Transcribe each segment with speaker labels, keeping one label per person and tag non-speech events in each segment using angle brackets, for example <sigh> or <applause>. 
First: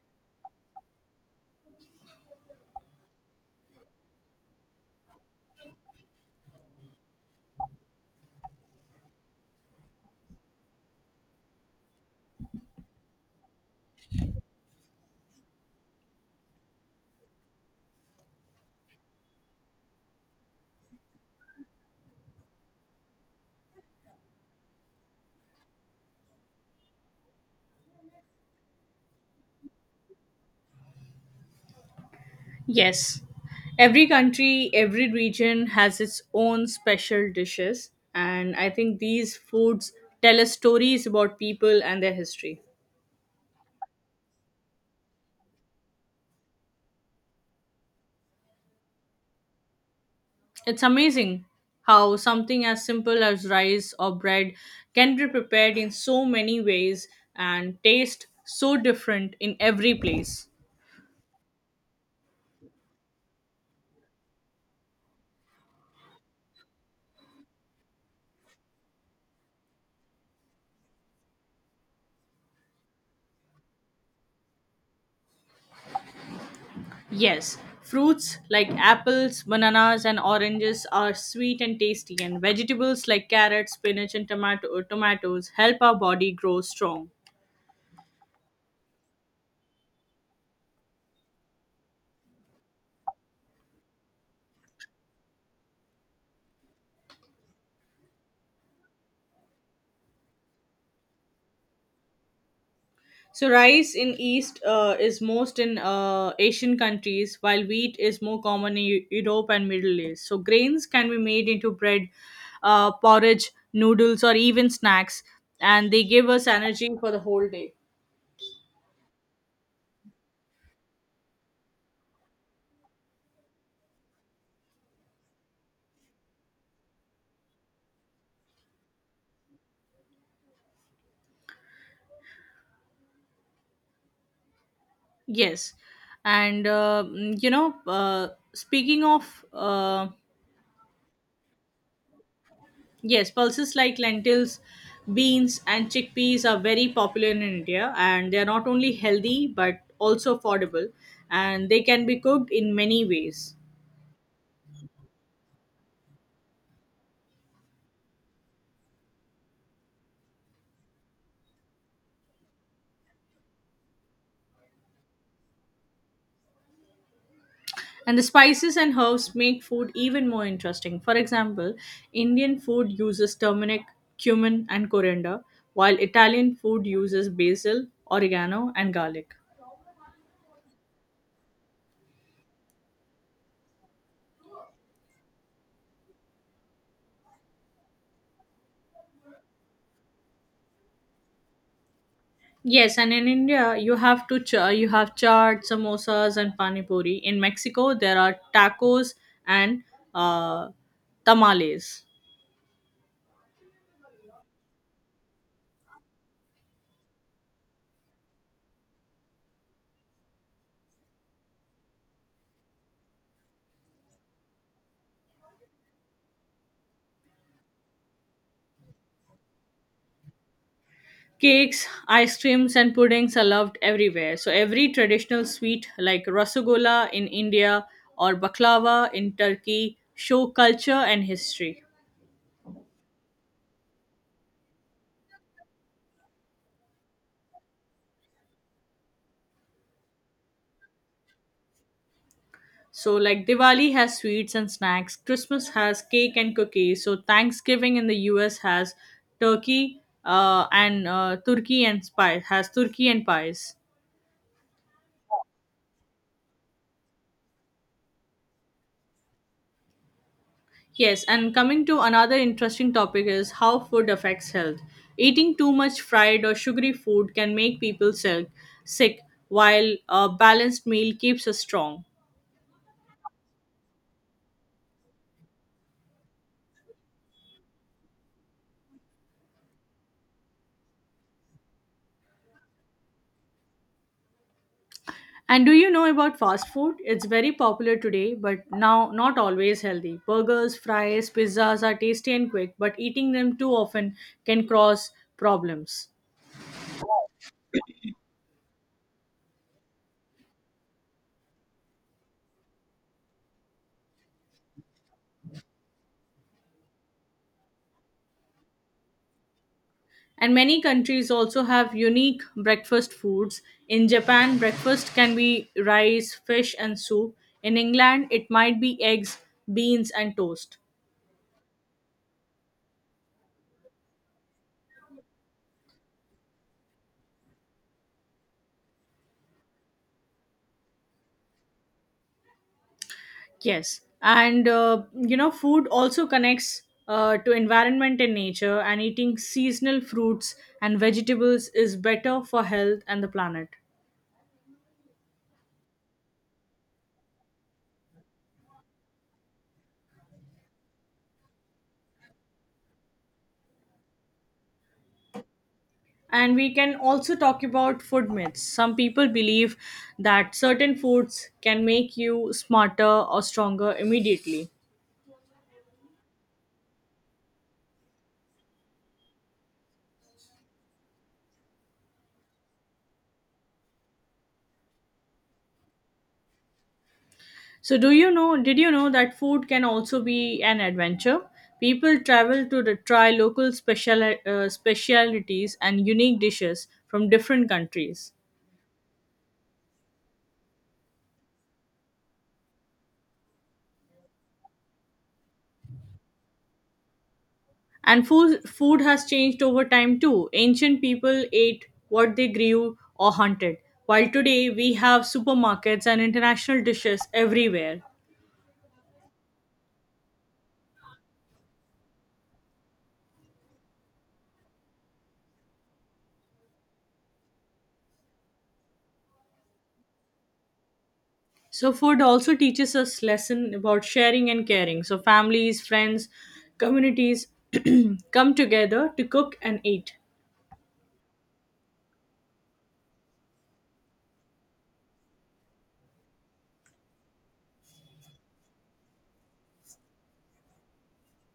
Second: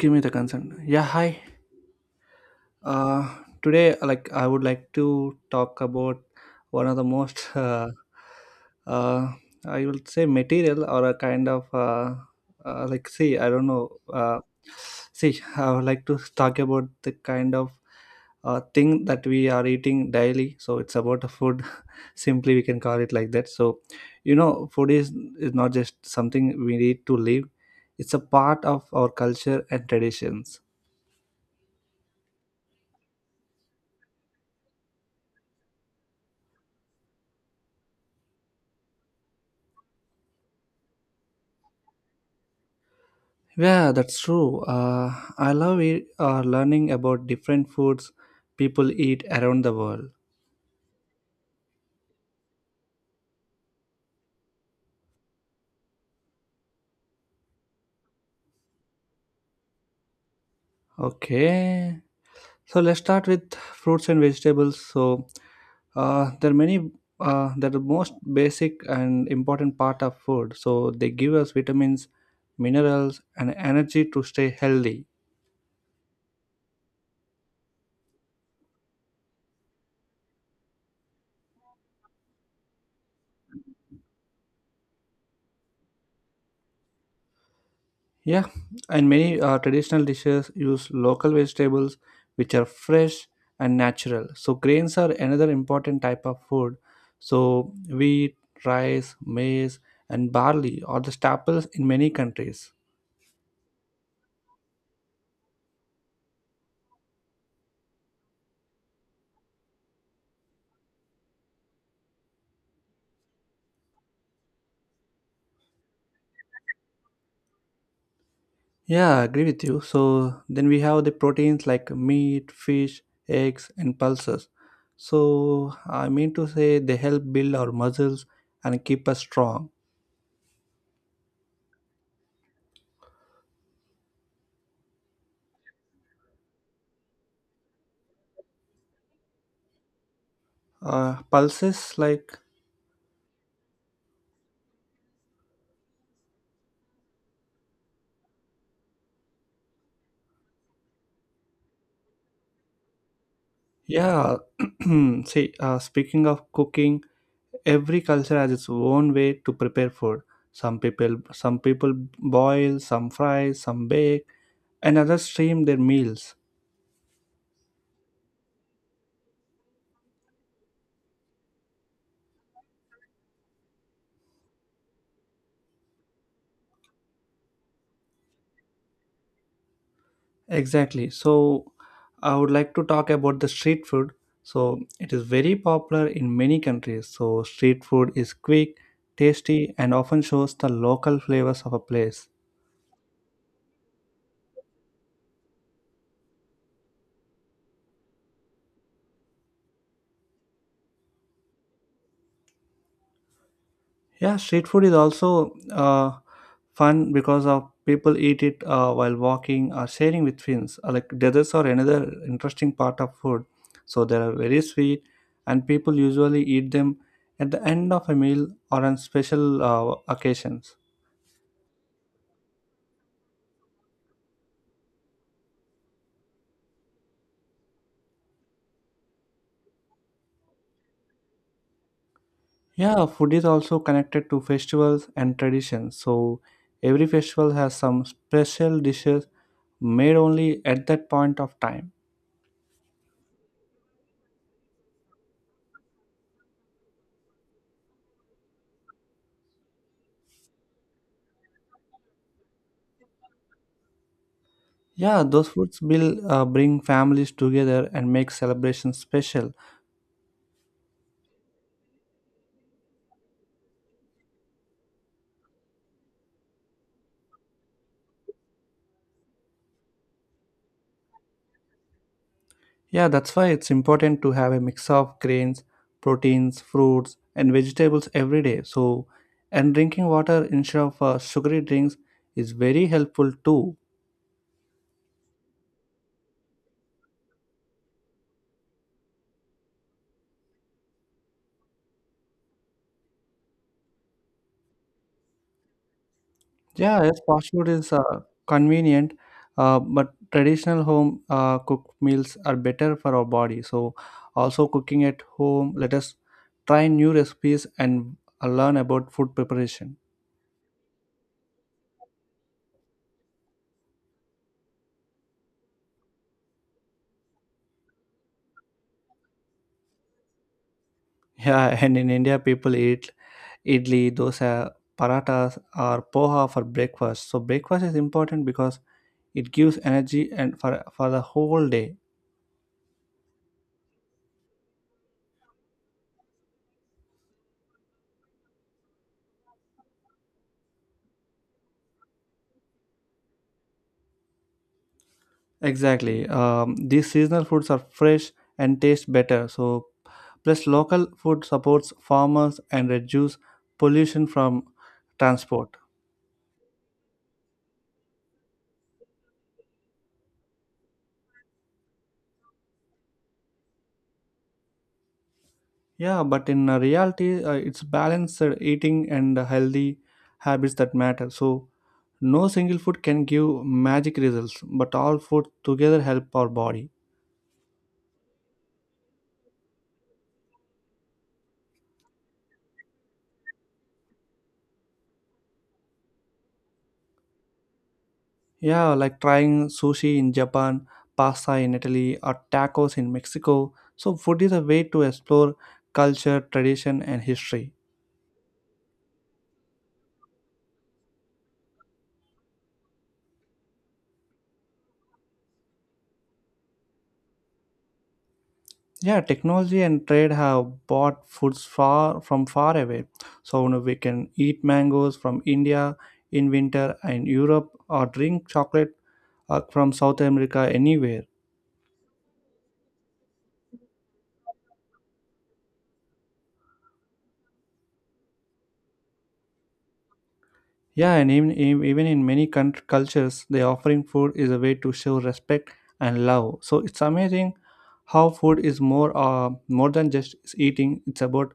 Speaker 1: Give me the concern. Yeah, hi. uh Today, like, I would like to talk about one of the most <laughs> uh, uh I will say material or a kind of like, see, I don't know. uh See, I would like to talk about the kind of thing that we are eating daily, so it's about the food. <laughs> Simply we can call it like that. So, you know, food is not just something we need to live. It's a part of our culture and traditions.
Speaker 2: Yes. Every country, every region has its own special dishes, and I think these foods tell us stories about people and their history.
Speaker 1: Yeah, that's true. I love it, learning about different foods people eat around the world.
Speaker 2: It's amazing how something as simple as rice or bread can be prepared in so many ways and taste so different in every place.
Speaker 1: Okay, so let's start with fruits and vegetables. So there are many. They're the most basic and important part of food. So they give us vitamins, minerals, and energy to stay healthy.
Speaker 2: Yes, fruits like apples, bananas, and oranges are sweet and tasty, and vegetables like carrots, spinach, and tomatoes help our body grow strong.
Speaker 1: Yeah, and many traditional dishes use local vegetables which are fresh and natural. So grains are another important type of food. So wheat, rice, maize, and barley are the staples in many countries.
Speaker 2: So, rice in East is most in Asian countries, while wheat is more common in Europe and Middle East. So, grains can be made into bread, porridge, noodles, or even snacks, and they give us energy for the whole day.
Speaker 1: Yeah, I agree with you. So then we have the proteins like meat, fish, eggs, and pulses. So I mean to say they help build our muscles and keep us strong.
Speaker 2: Yes, and mm, you know, speaking of
Speaker 1: Pulses like...
Speaker 2: yes, pulses like lentils, beans, and chickpeas are very popular in India, and they are not only healthy but also affordable, and they can be cooked in many ways.
Speaker 1: Yeah, <clears throat> see, speaking of cooking, every culture has its own way to prepare food. Some people boil, some fry, some bake, and others stream their meals.
Speaker 2: And the spices and herbs make food even more interesting. For example, Indian food uses turmeric, cumin, and coriander, while Italian food uses basil, oregano, and garlic.
Speaker 1: Exactly. So, I would like to talk about the street food. So, it is very popular in many countries. So, street food is quick, tasty, and often shows the local flavors of a place.
Speaker 2: Yes, and in India you have to you have chaat, samosas, and pani puri. In Mexico there are tacos and uh, tamales,
Speaker 1: Yeah, street food is also fun because of people eat it while walking or sharing with friends. Like desserts are another interesting part of food. So they are very sweet, and people usually eat them at the end of a meal or on special occasions.
Speaker 2: cakes, ice creams, and puddings are loved everywhere. So every traditional sweet like rasagola in India or baklava in Turkey show culture and history.
Speaker 1: Yeah, food is also connected to festivals and traditions. So every festival has some special dishes made only at that point of time.
Speaker 2: So, like Diwali has sweets and snacks, Christmas has cake and cookies. So, Thanksgiving in the US has turkey and turkey and spice has turkey and pies.
Speaker 1: Yeah, those foods will bring families together and make celebrations special.
Speaker 2: Yes, and coming to another interesting topic is how food affects health. Eating too much fried or sugary food can make people sick while a balanced meal keeps us strong.
Speaker 1: Yeah, that's why it's important to have a mix of grains, proteins, fruits, and vegetables every day. So, and drinking water instead of sugary drinks is very helpful too.
Speaker 2: And do you know about fast food? It's very popular today, but now not always healthy. Burgers, fries, pizzas are tasty and quick, but eating them too often can cause problems.
Speaker 1: Yeah, yes, fast food is convenient, but traditional home cooked meals are better for our body. So, also cooking at home, let us try new recipes and learn about food preparation.
Speaker 2: And many countries also have unique breakfast foods. In Japan, breakfast can be rice, fish, and soup. In England, it might be eggs, beans, and toast.
Speaker 1: Yeah, and in India, people eat idli, dosa, parathas, or poha for breakfast. So breakfast is important because it gives energy and for the whole day.
Speaker 2: Yes, and you know, food also connects to environment and nature, and eating seasonal fruits and vegetables is better for health and the planet.
Speaker 1: Exactly. These seasonal foods are fresh and taste better. So plus local food supports farmers and reduce pollution from transport.
Speaker 2: And we can also talk about food myths. Some people believe that certain foods can make you smarter or stronger immediately.
Speaker 1: Yeah, but in reality, it's balanced eating and healthy habits that matter. So, no single food can give magic results, but all food together help our body.
Speaker 2: So, do you know? Did you know that food can also be an adventure? People travel to the, try local special specialities and unique dishes from different countries.
Speaker 1: Yeah, like trying sushi in Japan, pasta in Italy, or tacos in Mexico. So, food is a way to explore culture, tradition, and history.
Speaker 2: And food has changed over time too. Ancient people ate what they grew or hunted, while today we have supermarkets and international dishes everywhere.
Speaker 1: Yeah, technology and trade have brought foods far from far away. So you know, we can eat mangoes from India in winter and Europe, or drink chocolate from South America anywhere.
Speaker 2: So, food also teaches us lesson about sharing and caring. So, families, friends, communities <clears throat> come together to cook and eat.
Speaker 1: Yeah, and even in many country, cultures, the offering food is a way to show respect and love. So it's amazing how food is more than just eating. It's about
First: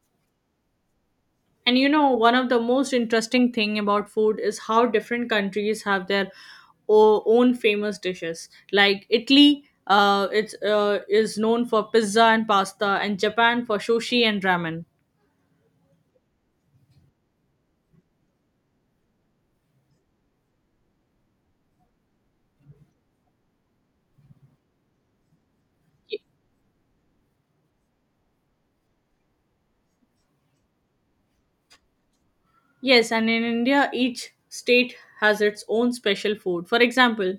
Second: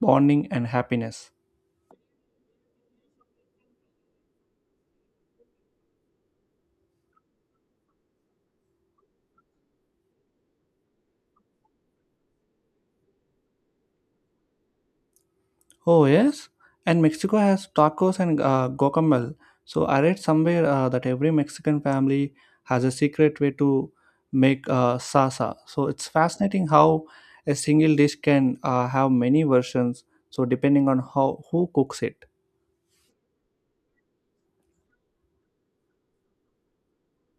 Speaker 1: bonding and happiness.
Speaker 2: And you know, one of the most interesting thing about food is how different countries have their own famous dishes. Like Italy, it's is known for pizza and pasta, and Japan for sushi and ramen.
Speaker 1: Oh, yes. And Mexico has tacos and guacamole. So I read somewhere that every Mexican family has a secret way to make salsa. So it's
Speaker 2: Y-
Speaker 1: fascinating how a single dish can have many versions. So depending on how who cooks it.
Speaker 2: Yes, and in India, each state has its own special food. For example,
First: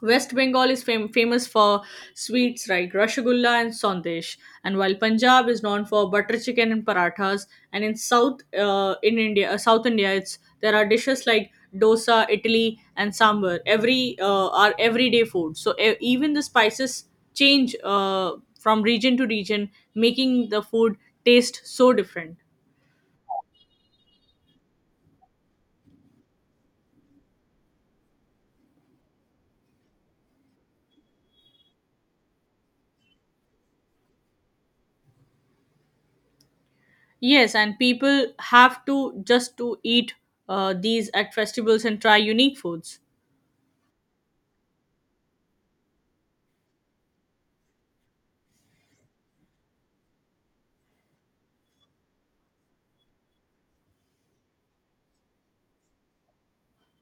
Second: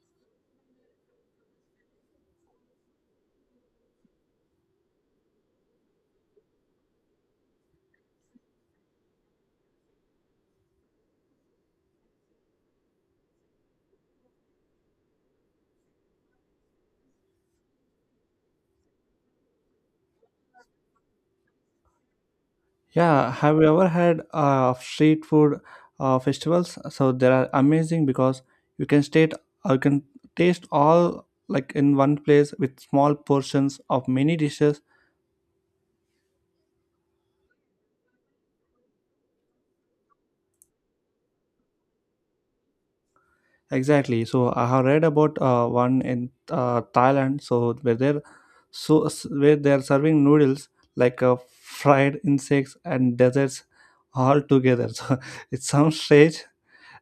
Speaker 2: West Bengal is famous for sweets like rasgulla and sandesh, and while Punjab is known for butter chicken and parathas, and in South India, it's there are dishes like dosa, idli, and sambar. Everyday food, so even the spices change from region to region, making the food taste so different.
Speaker 1: Yeah, have you ever had street food festivals? So they are amazing because you can state you can taste all like in one place with small portions of many dishes.
Speaker 2: Yes, and people have to just to eat these at festivals and try unique foods.
Speaker 1: Exactly. So I have read about one in Thailand. So where they're serving noodles like fried insects and desserts all together. <laughs> So it sounds strange,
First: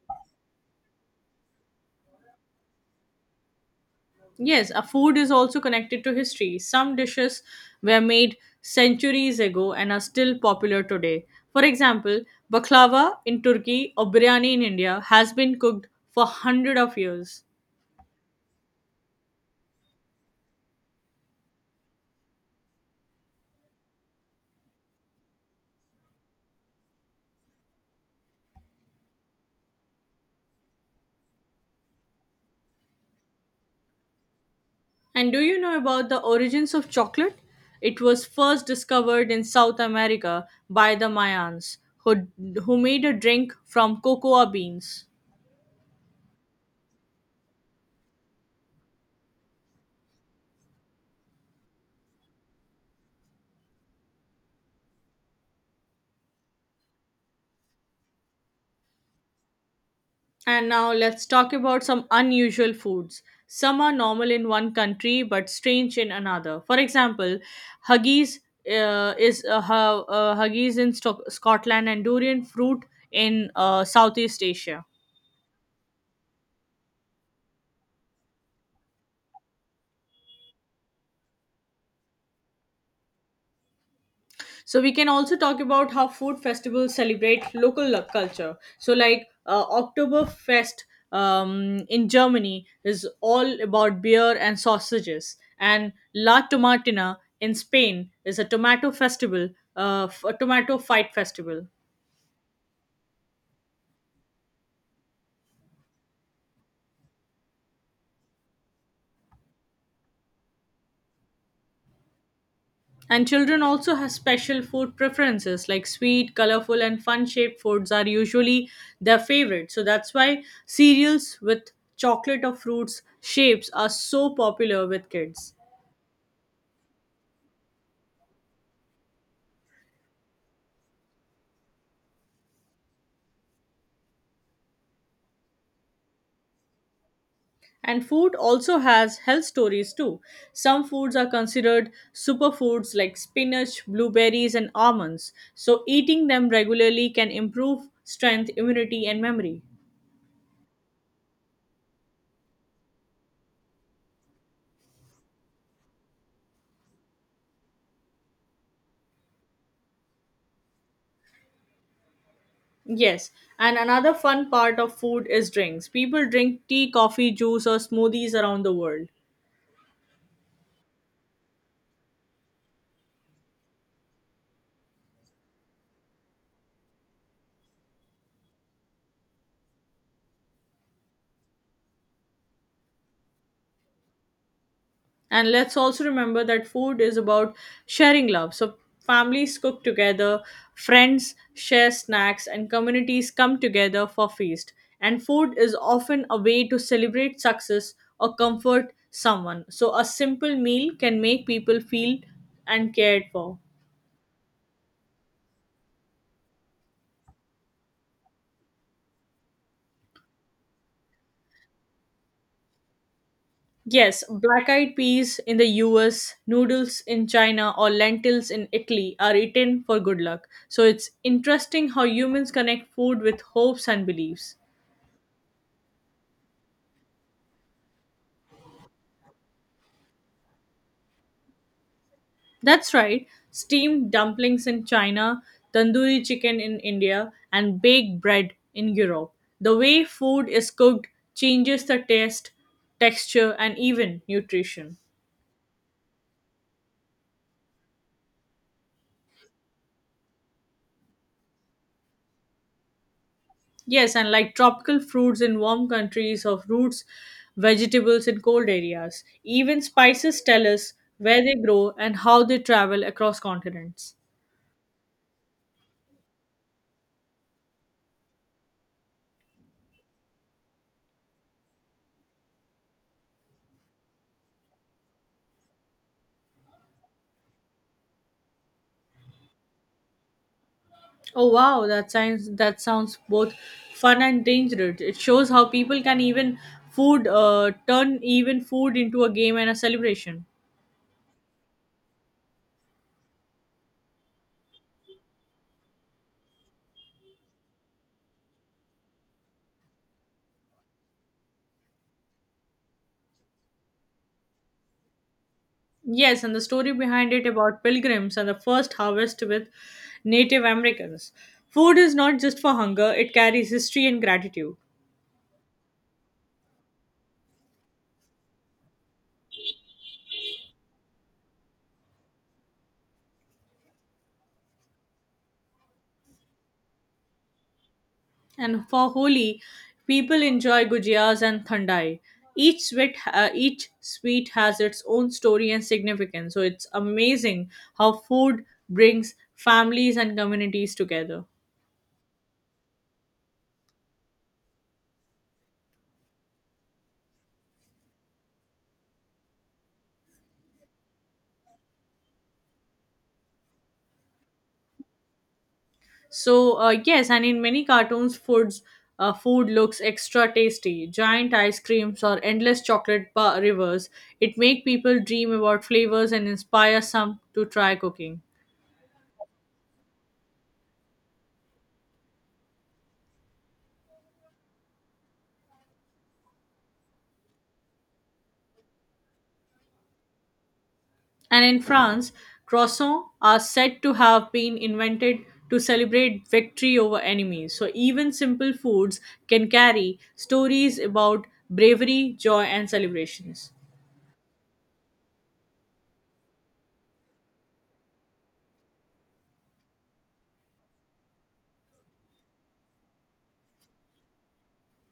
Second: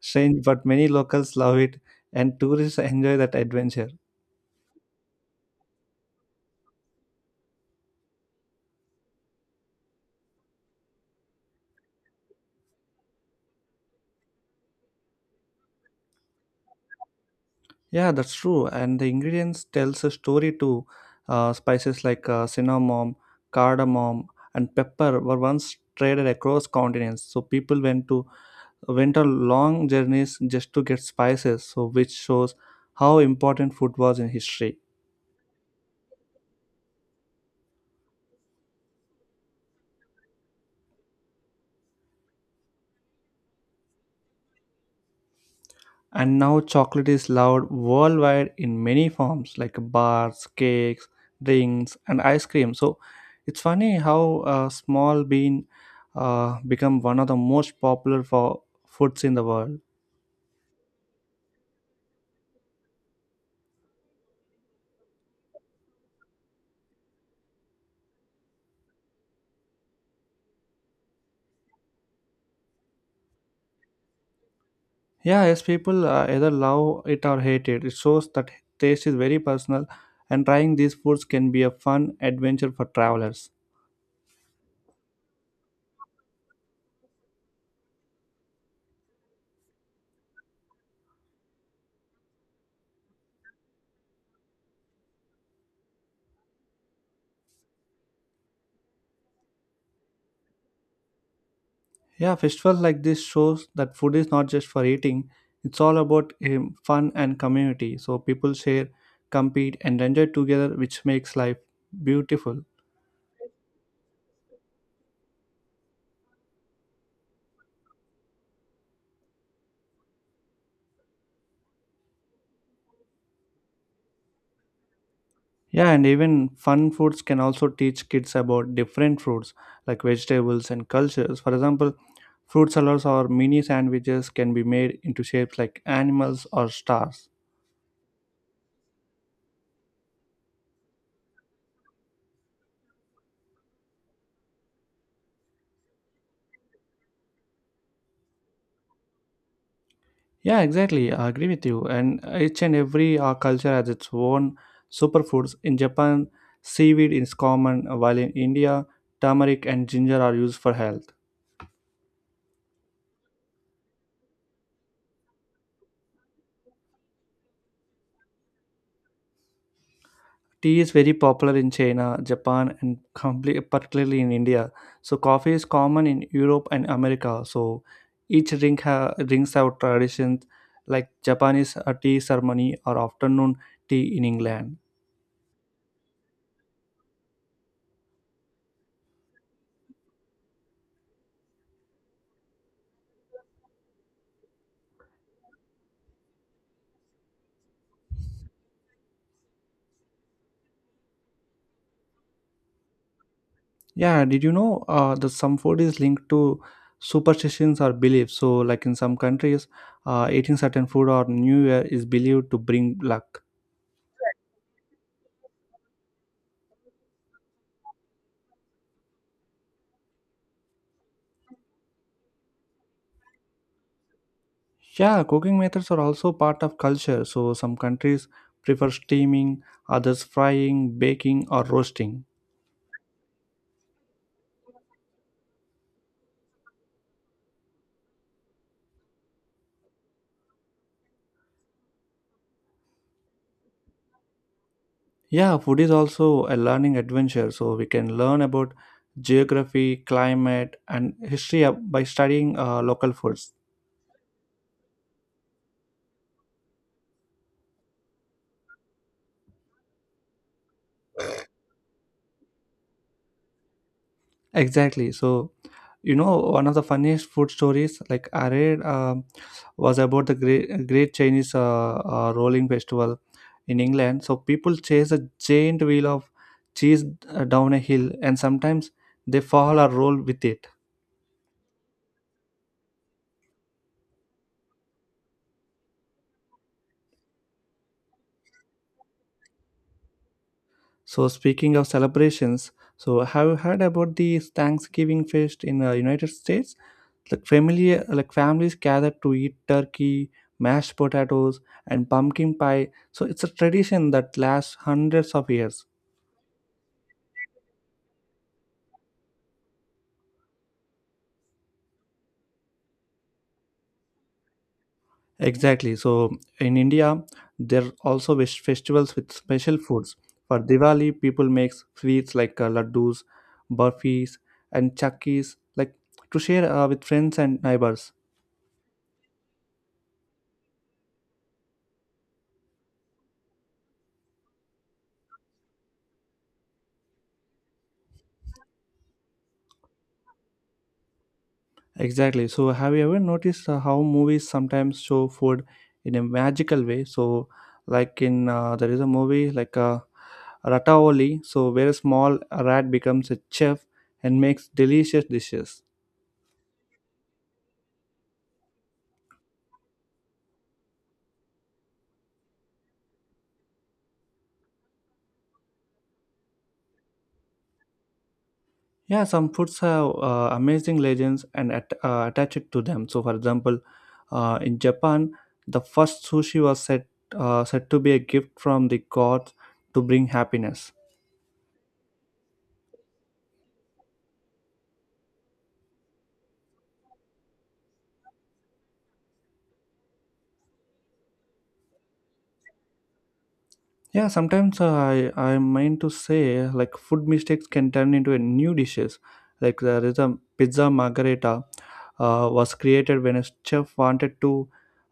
Speaker 1: strange, but many locals love it and tourists enjoy that adventure.
Speaker 2: Yes, a food is also connected to history. Some dishes were made centuries ago and are still popular today. For example, baklava in Turkey or biryani in India has been cooked for hundred of years.
Speaker 1: Yeah, that's true. And the ingredients tells a story too. Spices like cinnamon, cardamom, and pepper were once traded across continents. So people went on long journeys just to get spices, so which shows how important food was in history.
Speaker 2: And do you know about the origins of chocolate? It was first discovered in South America by the Mayans, who, who made a drink from cocoa beans.
Speaker 1: And now chocolate is loved worldwide in many forms like bars, cakes, drinks, and ice cream. So it's funny how small bean become one of the most popular for foods in the world.
Speaker 2: And now let's talk about some unusual foods. Some are normal in one country but strange in another. For example, haggis haggis in Scotland and durian fruit in Southeast Asia.
Speaker 1: Yeah, yes, people either love it or hate it. It shows that taste is very personal, and trying these foods can be a fun adventure for travelers.
Speaker 2: So we can also talk about how food festivals celebrate local culture. So like Oktoberfest in Germany is all about beer and sausages, and La Tomatina in Spain is a tomato festival, a tomato fight festival.
Speaker 1: Yeah, festivals like this shows that food is not just for eating. It's all about fun and community. So people share, compete, and enjoy together, which makes life beautiful.
Speaker 2: And children also have special food preferences, like sweet, colorful, and fun shaped foods are usually their favorite. So that's why cereals with chocolate or fruits shapes are so popular with kids.
Speaker 1: Yeah, and even fun foods can also teach kids about different fruits like vegetables and cultures. For example, fruit salads or mini sandwiches can be made into shapes like animals or stars.
Speaker 2: And food also has health stories too. Some foods are considered superfoods like spinach, blueberries, and almonds. So, eating them regularly can improve strength, immunity, and memory.
Speaker 1: Yeah, exactly. I agree with you. And each and every culture has its own superfoods. In Japan, seaweed is common, while in India, turmeric and ginger are used for health.
Speaker 2: Yes, and another fun part of food is drinks. People drink tea, coffee, juice, or smoothies around the world.
Speaker 1: Tea is very popular in China, Japan, and complete, particularly in India. So, coffee is common in Europe and America. So, drinks have traditions like Japanese tea ceremony or afternoon tea in England.
Speaker 2: And let's also remember that food is about sharing love. So families cook together, friends share snacks, and communities come together for feast. And food is often a way to celebrate success or comfort someone. So a simple meal can make people feel and cared for.
Speaker 1: Yeah, did you know that some food is linked to superstitions or beliefs? So, like in some countries, eating certain food or New Year is believed to bring luck.
Speaker 2: Yes, black eyed peas in the US, noodles in China, or lentils in Italy are eaten for good luck. So it's interesting how humans connect food with hopes and beliefs.
Speaker 1: Yeah, cooking methods are also part of culture. So, some countries prefer steaming, others frying, baking, or roasting.
Speaker 2: That's right. Steamed dumplings in China, tandoori chicken in India, and baked bread in Europe. The way food is cooked changes the taste, texture, and even nutrition.
Speaker 1: Yeah, food is also a learning adventure. So, we can learn about geography, climate, and history by studying local foods.
Speaker 2: Yes, and like tropical fruits in warm countries of roots, vegetables in cold areas. Even spices tell us where they grow and how they travel across continents.
Speaker 1: Exactly. So, you know, one of the funniest food stories like I read was about the great Chinese rolling festival in England. So people chase a giant wheel of cheese down a hill, and sometimes they fall or roll with it.
Speaker 2: Oh wow, that sounds both fun and dangerous. It shows how people can even food turn even food into a game and a celebration.
Speaker 1: So speaking of celebrations, so have you heard about the Thanksgiving feast in United States? Like familiar, like families gather to eat turkey, mashed potatoes, and pumpkin pie. So it's a tradition that lasts hundreds of years.
Speaker 2: Yes, and the story behind it about pilgrims and the first harvest with Native Americans. Food is not just for hunger; it carries history and gratitude.
Speaker 1: Exactly. So in India, there are also festivals with special foods. For Diwali, people make sweets like laddus, burfis, and chakkis, like to share with friends and neighbors.
Speaker 2: And for Holi, people enjoy gujiyas and thandai. Each sweet has its own story and significance. So it's amazing how food brings families and communities together.
Speaker 1: Exactly. So, have you ever noticed how movies sometimes show food in a magical way? So, like in there is a movie like Rataoli, so where a small rat becomes a chef and makes delicious dishes.
Speaker 2: So yes, and in many cartoons, food looks extra tasty. Giant ice creams or endless chocolate bar rivers. It make people dream about flavors and inspire some to try cooking.
Speaker 1: Yeah, some foods have amazing legends and attached to them. So, for example, in Japan, the first sushi was said to be a gift from the gods to bring happiness.
Speaker 2: And in France, croissants are said to have been invented to celebrate victory over enemies. So even simple foods can carry stories about bravery, joy, and celebrations.
Speaker 1: Yeah, sometimes I I meant to say like food mistakes can turn into a new dishes. Like there is a pizza margherita was created when a chef wanted to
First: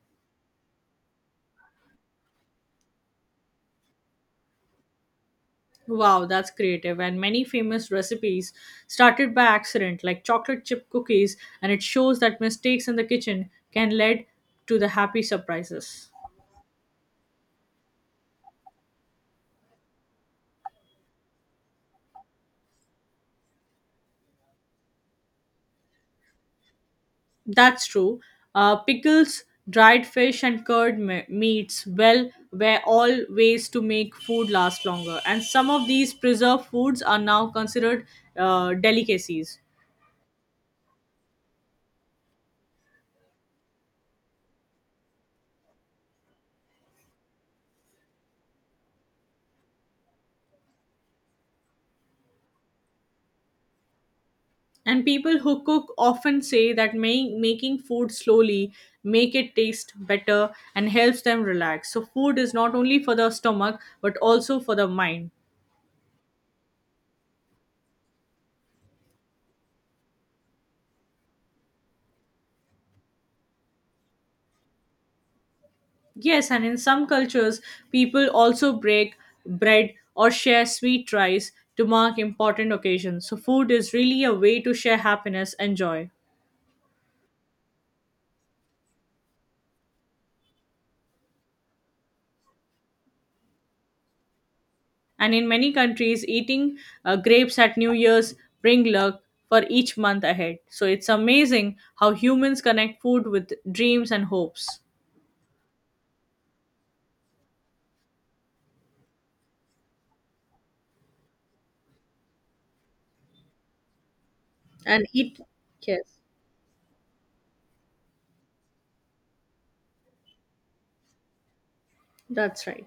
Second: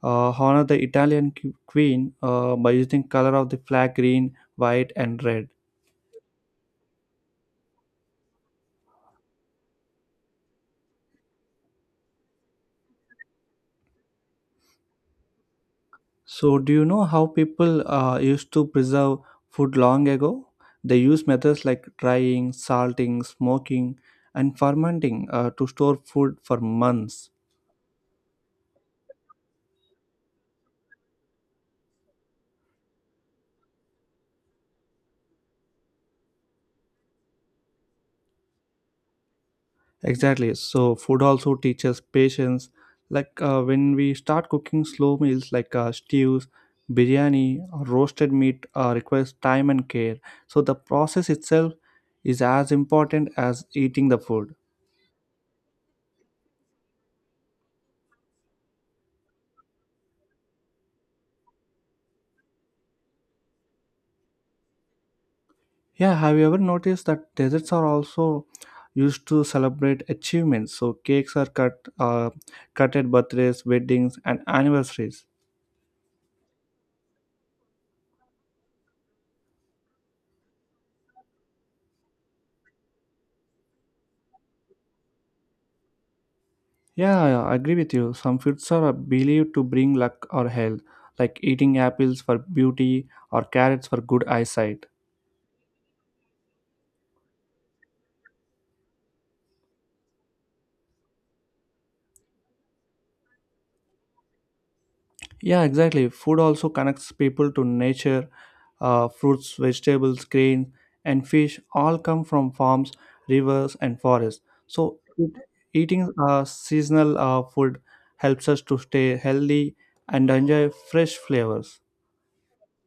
Speaker 1: honor the Italian queen by using color of the flag green, white, and red.
Speaker 2: Wow, that's creative. And many famous recipes started by accident, like chocolate chip cookies, and it shows that mistakes in the kitchen can lead to the happy surprises.
Speaker 1: So do you know how people used to preserve food long ago? They use methods like drying, salting, smoking, and fermenting to store food for months.
Speaker 2: That's true. Pickles, dried fish, and curd meats, well, were all ways to make food last longer. And some of these preserved foods are now considered delicacies.
Speaker 1: Exactly. So food also teaches patience. Like when we start cooking slow meals like stews, biryani, or roasted meat requires time and care. So the process itself is as important as eating the food.
Speaker 2: And people who cook often say that making food slowly make it taste better and helps them relax. So food is not only for the stomach but also for the mind.
Speaker 1: Yeah, have you ever noticed that desserts are also used to celebrate achievements? So cakes are cut at birthdays, weddings, and anniversaries.
Speaker 2: Yes, and in some cultures, people also break bread or share sweet rice to mark important occasions. So, food is really a way to share happiness and joy.
Speaker 1: Yeah, yeah, I agree with you. Some foods are believed to bring luck or health, like eating apples for beauty or carrots for good eyesight.
Speaker 2: And in many countries, eating grapes at New Year's bring luck for each month ahead. So, it's amazing how humans connect food with dreams and hopes.
Speaker 1: Yeah, exactly. Food also connects people to nature. Fruits, vegetables, grains, and fish all come from farms, rivers, and forests. So,
Speaker 2: And eat,
Speaker 1: eating
Speaker 2: yes.
Speaker 1: seasonal food helps us to stay healthy and enjoy fresh flavors.
Speaker 2: That's right.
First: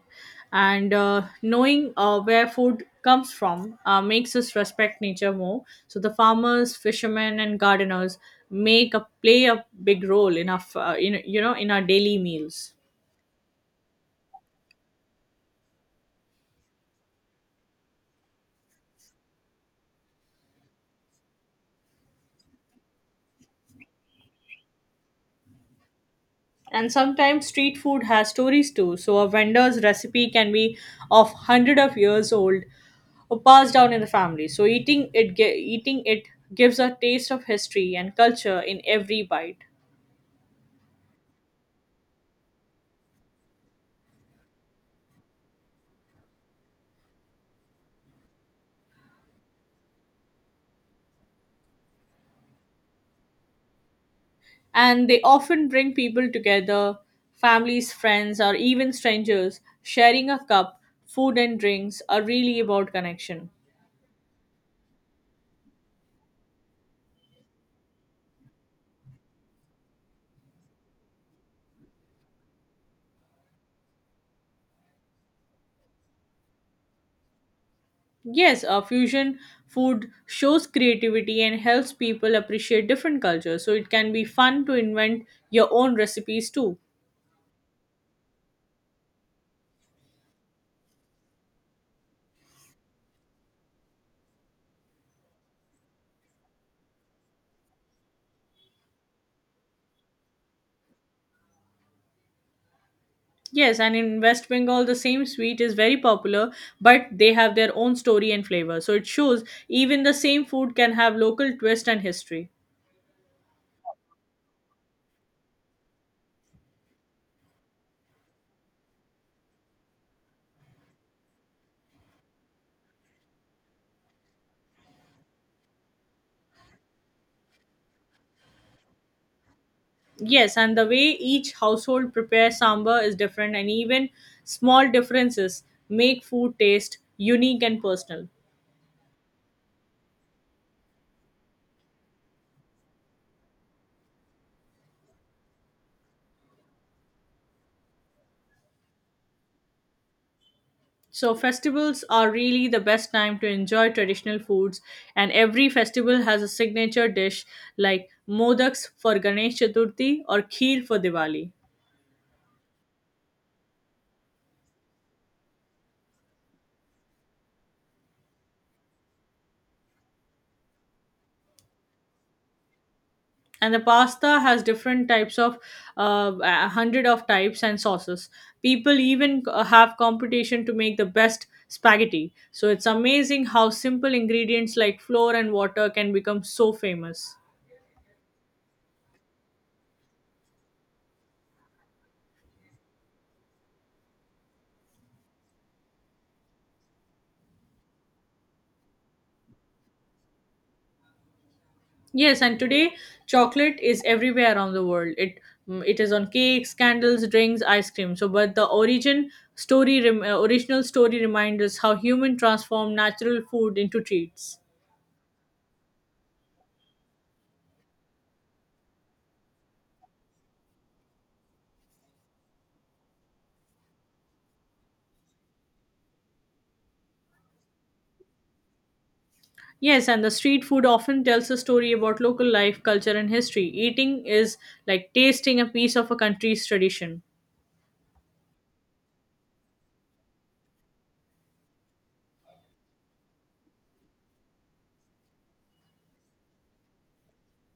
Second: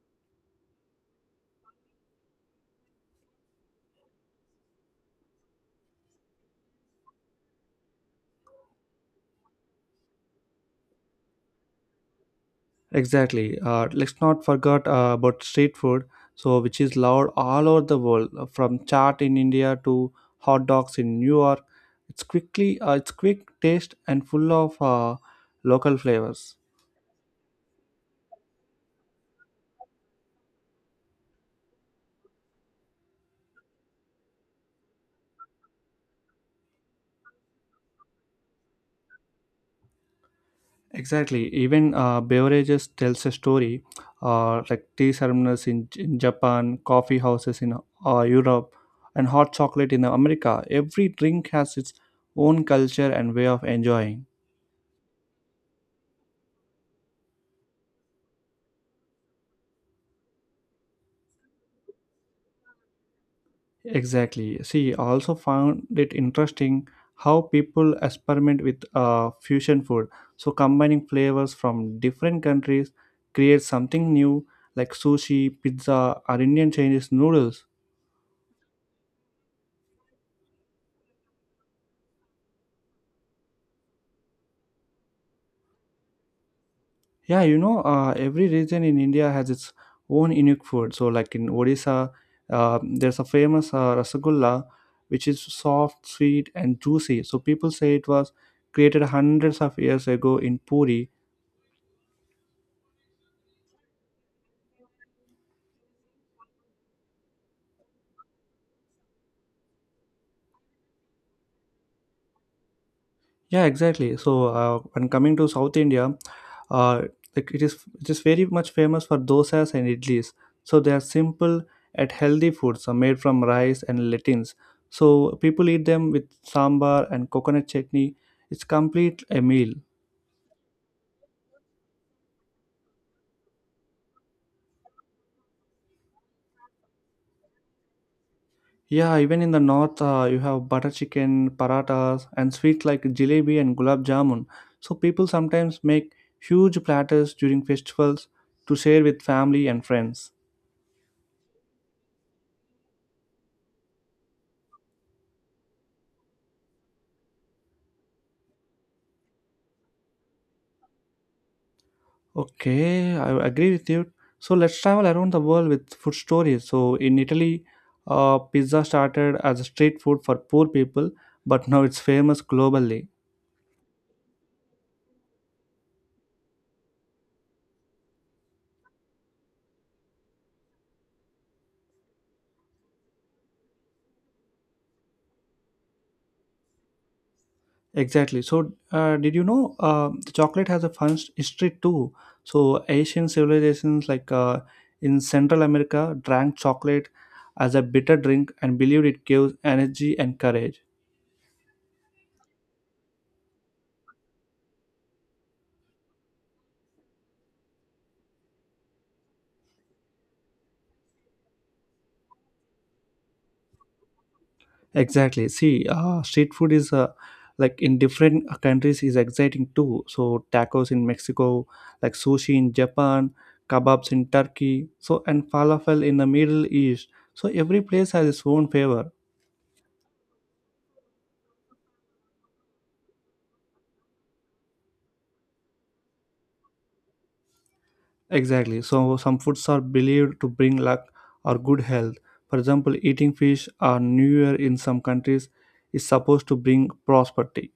Speaker 2: And knowing where food comes from makes us respect nature more. So the farmers, fishermen, and gardeners make a play a big role in our you know in our daily meals.
Speaker 1: Exactly. Let's not forget about street food, so which is loved all over the world, from chaat in India to hot dogs in New York. It's quick taste and full of local flavors.
Speaker 2: And sometimes street food has stories too. So a vendor's recipe can be of hundred of years old or passed down in the family. So eating it gives a taste of history and culture in every bite.
Speaker 1: Exactly. Even beverages tells a story, like tea ceremonies in Japan, coffee houses in Europe, and hot chocolate in America. Every drink has its own culture and way of enjoying.
Speaker 2: And they often bring people together families, friends, or even strangers. Sharing a cup, food, and drinks are really about connection.
Speaker 1: Exactly. See, I also found it interesting how people experiment with fusion food. So, combining flavors from different countries creates something new, like sushi, pizza, or Indian Chinese noodles.
Speaker 2: Yes, a fusion food shows creativity and helps people appreciate different cultures, so it can be fun to invent your own recipes too.
Speaker 1: Yeah, every region in India has its own unique food. So, like in Odisha, there's a famous rasagulla, which is soft, sweet, and juicy. So, people say it was created hundreds of years ago in Puri.
Speaker 2: Yes, and in West Bengal, the same sweet is very popular, but they have their own story and flavor. So it shows even the same food can have local twist and history.
Speaker 1: Yeah, exactly. So, when coming to South India, uh, it it is very much famous for dosas and idlis. So they are simple and healthy foods are made from rice and lentils. So people eat them with sambar and coconut chutney. It's complete a meal.
Speaker 2: Yes, and the way each household prepares sambar is different, and even small differences make food taste unique and personal.
Speaker 1: Yeah, even in the north, you have butter chicken, paratas, and sweets like jalebi and gulab jamun. So people sometimes make huge platters during festivals to share with family and friends.
Speaker 2: So, festivals are really the best time to enjoy traditional foods, and every festival has a signature dish like modaks for Ganesh Chaturthi or kheer for Diwali.
Speaker 1: Okay, I agree with you. So let's travel around the world with food stories. So in Italy, pizza started as a street food for poor people, but now it's famous globally.
Speaker 2: And the pasta has different types of, 100 of types and sauces. People even have competition to make the best spaghetti. So it's amazing how simple ingredients like flour and water can become so famous.
Speaker 1: Exactly. So did you know the chocolate has a history too? So Asian civilizations like in Central America drank chocolate as a bitter drink and believed it gives energy and courage.
Speaker 2: Yes, and today chocolate is everywhere around the world. It is on cakes, candles, drinks, ice cream. So but the origin original story reminds us how human transformed natural food into treats.
Speaker 1: Exactly. See, street food is like in different countries is exciting too. So tacos in Mexico, like sushi in Japan, kebabs in Turkey, so and falafel in the Middle East. So every place has its own flavor.
Speaker 2: Yes, and the street food often tells a story about local life, culture, and history. Eating is like tasting a piece of a country's tradition.
Speaker 1: Exactly. So some foods are believed to bring luck or good health. For example, eating fish or New Year in some countries is supposed to bring prosperity.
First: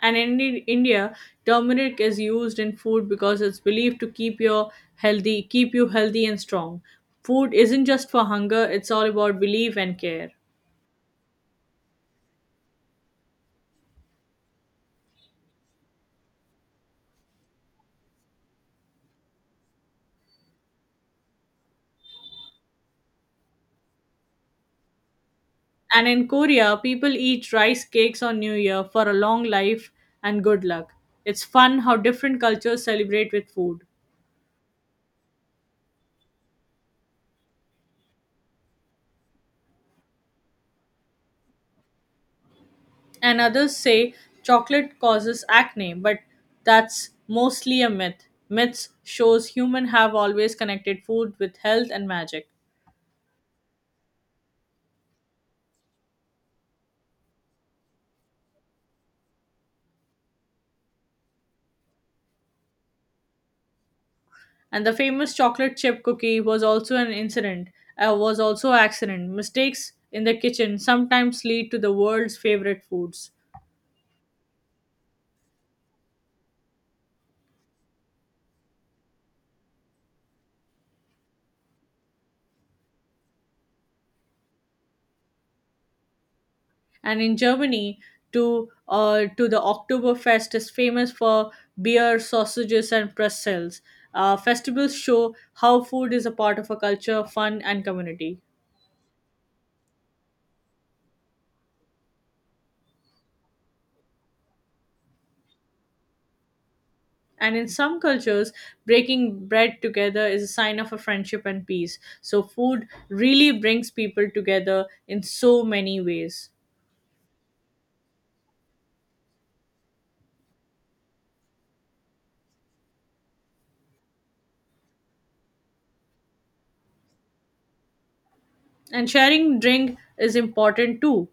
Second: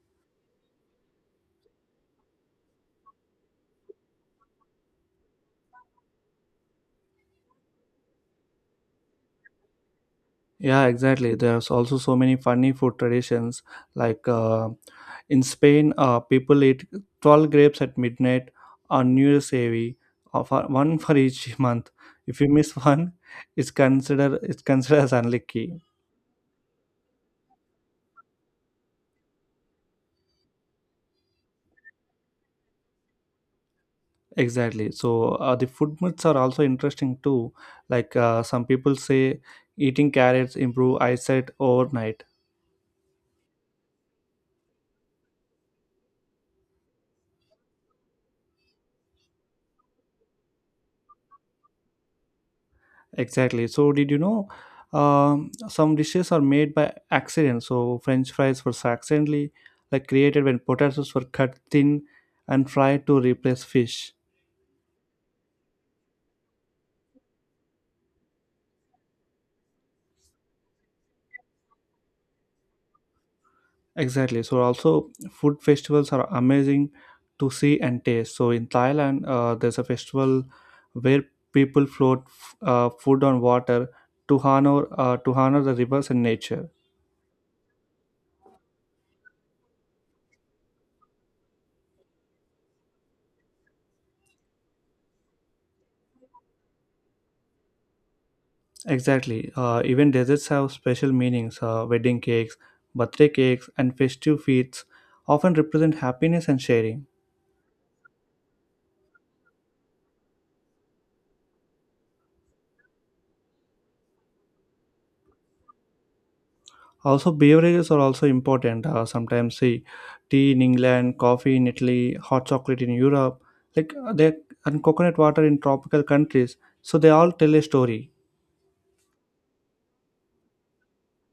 Speaker 2: And in India, turmeric is used in food because it's believed to keep your healthy, keep you healthy and strong. Food isn't just for hunger; it's all about belief and care.
Speaker 1: Yeah, exactly. There's also so many funny food traditions. Like in Spain, people eat 12 grapes at midnight on New Year's Eve, one for each <laughs> month. If you miss one, it's considered as unlucky.
Speaker 2: And in Korea, people eat rice cakes on New Year for a long life and good luck. It's fun how different cultures celebrate with food.
Speaker 1: Exactly. So the food myths are also interesting too. Like some people say eating carrots improve eyesight overnight.
Speaker 2: And others say chocolate causes acne, but that's mostly a myth. Myths shows humans have always connected food with health and magic.
Speaker 1: Exactly. So, did you know some dishes are made by accident? So, French fries were accidentally like created when potatoes were cut thin and fried to replace fish.
Speaker 2: And the famous chocolate chip cookie was also an incident, was also accident. Mistakes in the kitchen sometimes lead to the world's favorite foods.
Speaker 1: Exactly. So, also food festivals are amazing to see and taste. So, in Thailand, there's a festival where people food on water to honor the rivers and nature.
Speaker 2: And in Germany, to the Oktoberfest is famous for beer, sausages, and pretzels. Festivals show how food is a part of a culture, fun, and community.
Speaker 1: Exactly. Even desserts have special meanings. Wedding cakes, birthday cakes, and festive feasts often represent happiness and sharing.
Speaker 2: And in some cultures, breaking bread together is a sign of a friendship and peace. So food really brings people together in so many ways.
Speaker 1: Also, beverages are also important. Sometimes, see, tea in England, coffee in Italy, hot chocolate in Europe, like they and coconut water in tropical countries. So they all tell a story.
Speaker 2: And sharing drink is important too.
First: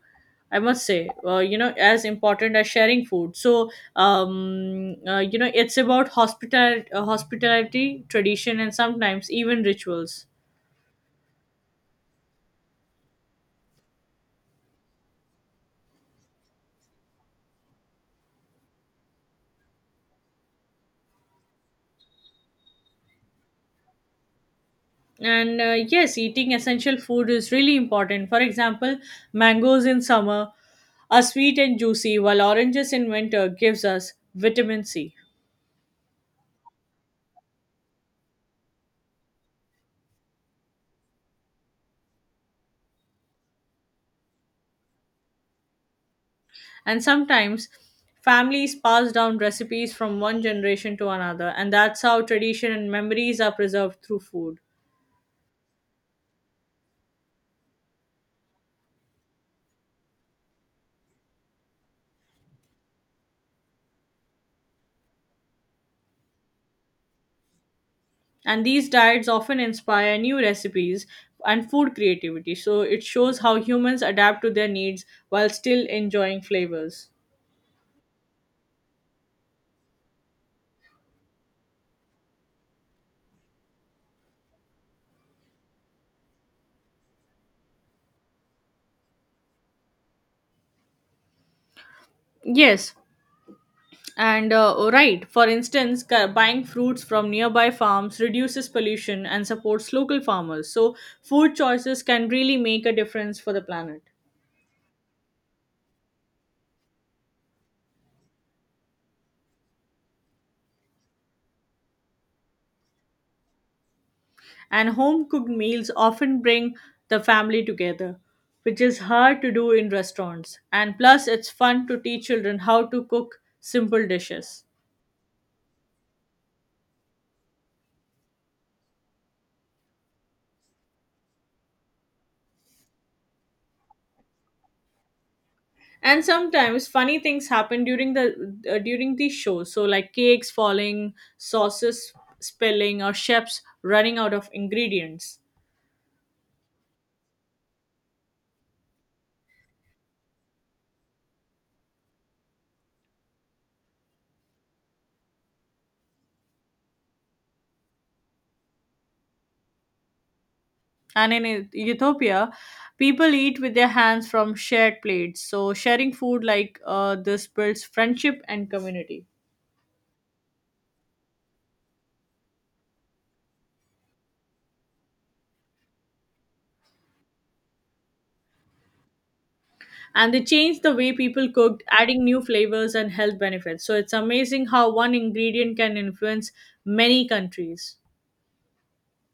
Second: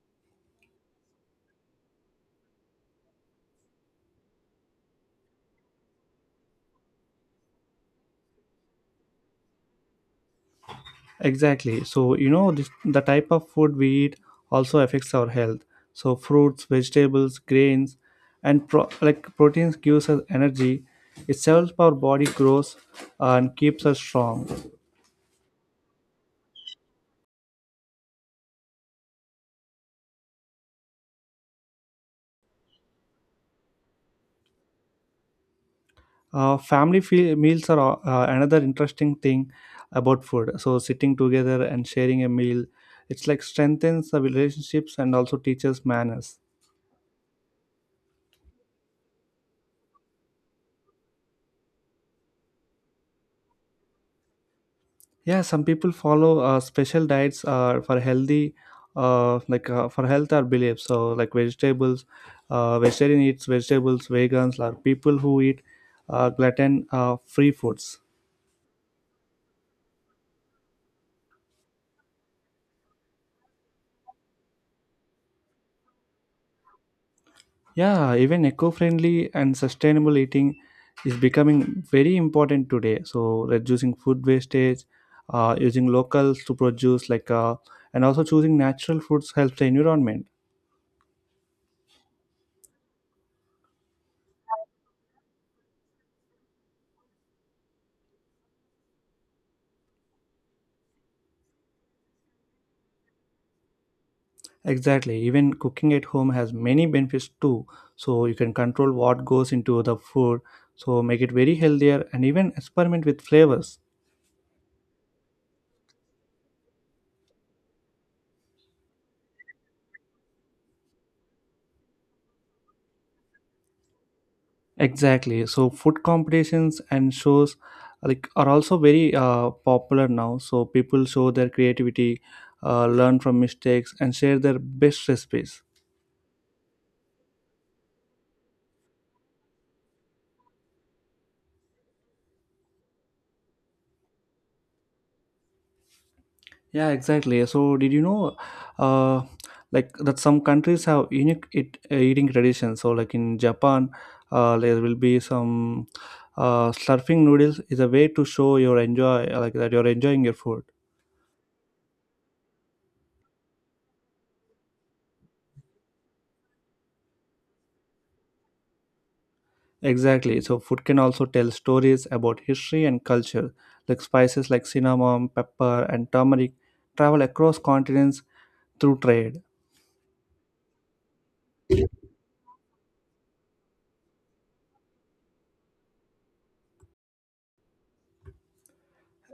Speaker 2: I must say, you know, as important as sharing food. So, you know, it's about hospitality, tradition, and sometimes even rituals.
Speaker 1: Exactly. So, the type of food we eat also affects our health. So, fruits, vegetables, grains, and proteins gives us energy. It helps our body grows and keeps us strong.
Speaker 2: And yes, eating essential food is really important. For example, mangoes in summer are sweet and juicy, while oranges in winter gives us vitamin C.
Speaker 1: Meals are another interesting thing about food. So, sitting together and sharing a meal, it's like strengthens the relationships and also teaches manners.
Speaker 2: And sometimes families pass down recipes from one generation to another, and that's how tradition and memories are preserved through food.
Speaker 1: Yeah, some people follow special diets for health or beliefs, so like vegetables vegetarian eats vegetables, vegans are people who eat gluten free foods.
Speaker 2: And these diets often inspire new recipes and food creativity, so it shows how humans adapt to their needs while still enjoying flavors.
Speaker 1: Yeah, even eco-friendly and sustainable eating is becoming very important today, so reducing food wastage, using locals to produce and also choosing natural foods helps the environment.
Speaker 2: Yes, and right. For instance, buying fruits from nearby farms reduces pollution and supports local farmers. So, food choices can really make a difference for the planet.
Speaker 1: Exactly. Even cooking at home has many benefits too. So you can control what goes into the food, so make it very healthier and even experiment with flavors.
Speaker 2: And home cooked meals often bring the family together, which is hard to do in restaurants. And plus, it's fun to teach children how to cook simple dishes.
Speaker 1: Exactly. So food competitions and shows like are also very popular now. So people show their creativity, learn from mistakes and share their best recipes.
Speaker 2: And sometimes funny things happen during the during these shows. So like cakes falling, sauces spilling, or chefs running out of ingredients.
Speaker 1: Yeah, exactly. So, did you know, uh, like that some countries have eating traditions. So, like in Japan, there will be some slurping noodles is a way to show your enjoy like that you're enjoying your food.
Speaker 2: And in Ethiopia, people eat with their hands from shared plates. So sharing food like this builds friendship and community.
Speaker 1: Exactly. So, food can also tell stories about history and culture. Like spices like cinnamon, pepper, and turmeric travel across continents through trade.
Speaker 2: And they changed the way people cooked, adding new flavors and health benefits. So it's amazing how one ingredient can influence many countries.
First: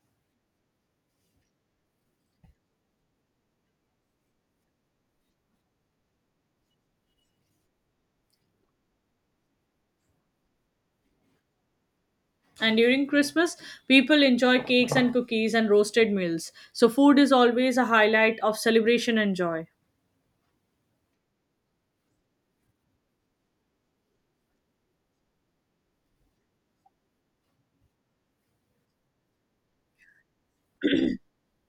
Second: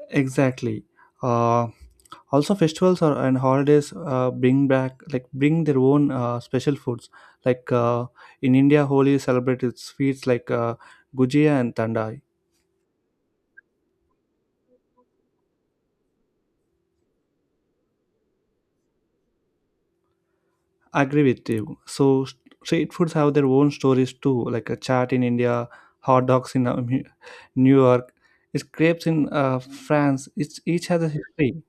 Speaker 1: Exactly. Uh, Also, and holidays bring back like bring their own special foods. Like in India, Holi celebrates sweets like gujia and tandai.
Speaker 2: And during Christmas, people enjoy cakes and cookies and roasted meals. So food is always a highlight of celebration and joy.
Speaker 1: Agree with you. Street foods have their own stories too. Like a chaat in India, hot dogs in New York, it's crepes in France. It's each has a history.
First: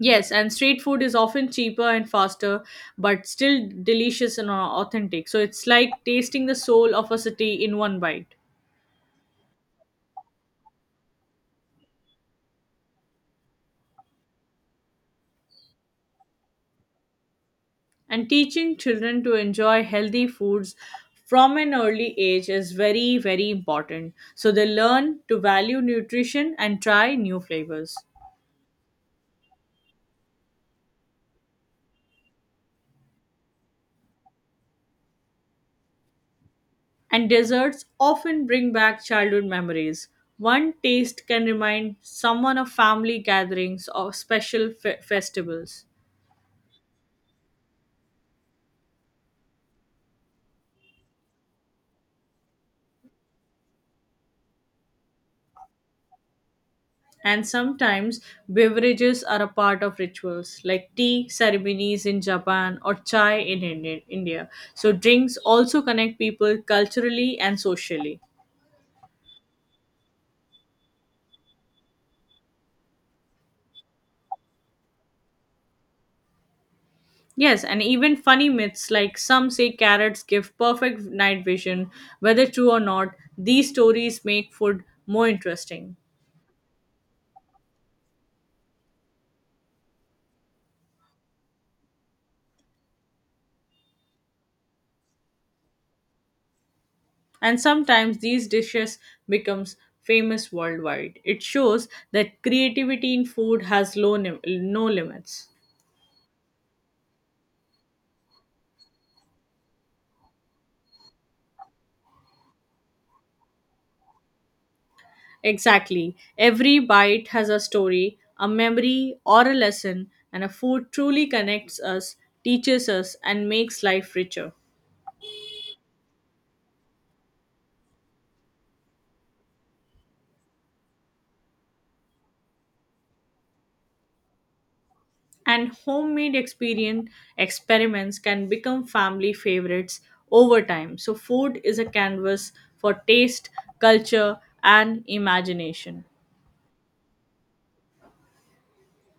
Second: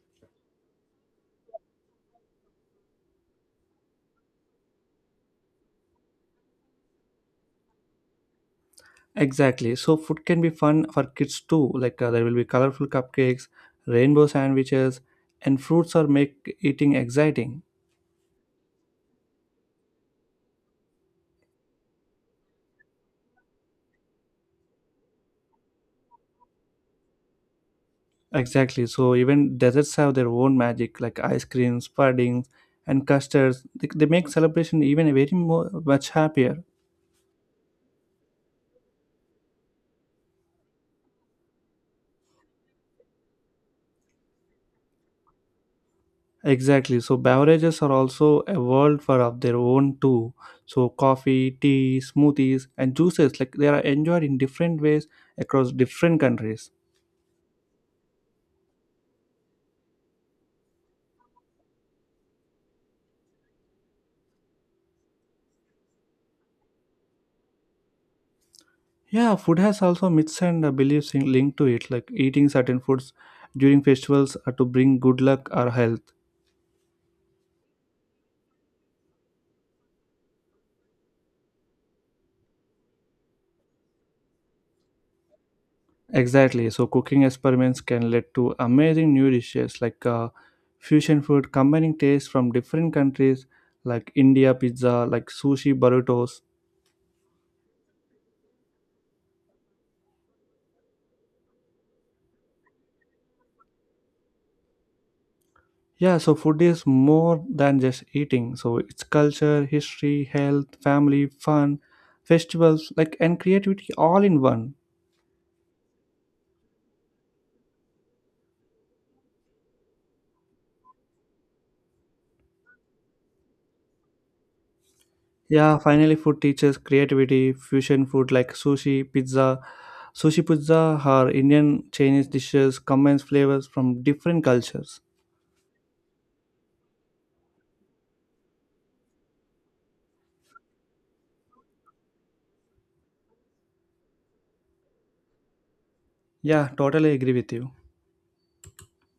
Speaker 2: Yes, and street food is often cheaper and faster, but still delicious and authentic. So it's like tasting the soul of a city in one bite.
Speaker 1: Exactly. So food can be fun for kids too. Like there will be colorful cupcakes, rainbow sandwiches, and fruits are make eating exciting.
Speaker 2: And teaching children to enjoy healthy foods from an early age is very very important, so they learn to value nutrition and try new flavors.
Speaker 1: Exactly. So even desserts have their own magic, like ice creams, puddings, and custards. They make celebration even much happier.
Speaker 2: And desserts often bring back childhood memories. One taste can remind someone of family gatherings or special festivals.
Speaker 1: Exactly. So beverages are also a world for of their own too. So coffee, tea, smoothies, and juices, like they are enjoyed in different ways across different countries.
Speaker 2: And sometimes beverages are a part of rituals, like tea ceremonies in Japan or chai in India. So, drinks also connect people culturally and socially.
Speaker 1: Yeah, food has also myths and beliefs in, linked to it, like eating certain foods during festivals are to bring good luck or health.
Speaker 2: Yes, and even funny myths, like some say carrots give perfect night vision, whether true or not, these stories make food more interesting.
Speaker 1: Exactly. So cooking experiments can lead to amazing new dishes like fusion food, combining tastes from different countries like India pizza, like sushi burritos.
Speaker 2: And sometimes these dishes becomes famous worldwide. It shows that creativity in food has no limits.
Speaker 1: Yeah, so food is more than just eating. So it's culture, history, health, family, fun, festivals, like and creativity all in one.
Speaker 2: Exactly. Every bite has a story, a memory, or a lesson, and a food truly connects us, teaches us, and makes life richer.
Speaker 1: Yeah, finally, food teaches creativity. Fusion food like sushi pizza, or Indian Chinese dishes combines flavors from different cultures.
Speaker 2: And homemade experience experiments can become family favorites over time. So food is a canvas for taste, culture, and imagination.
Speaker 1: Yeah, totally agree with you.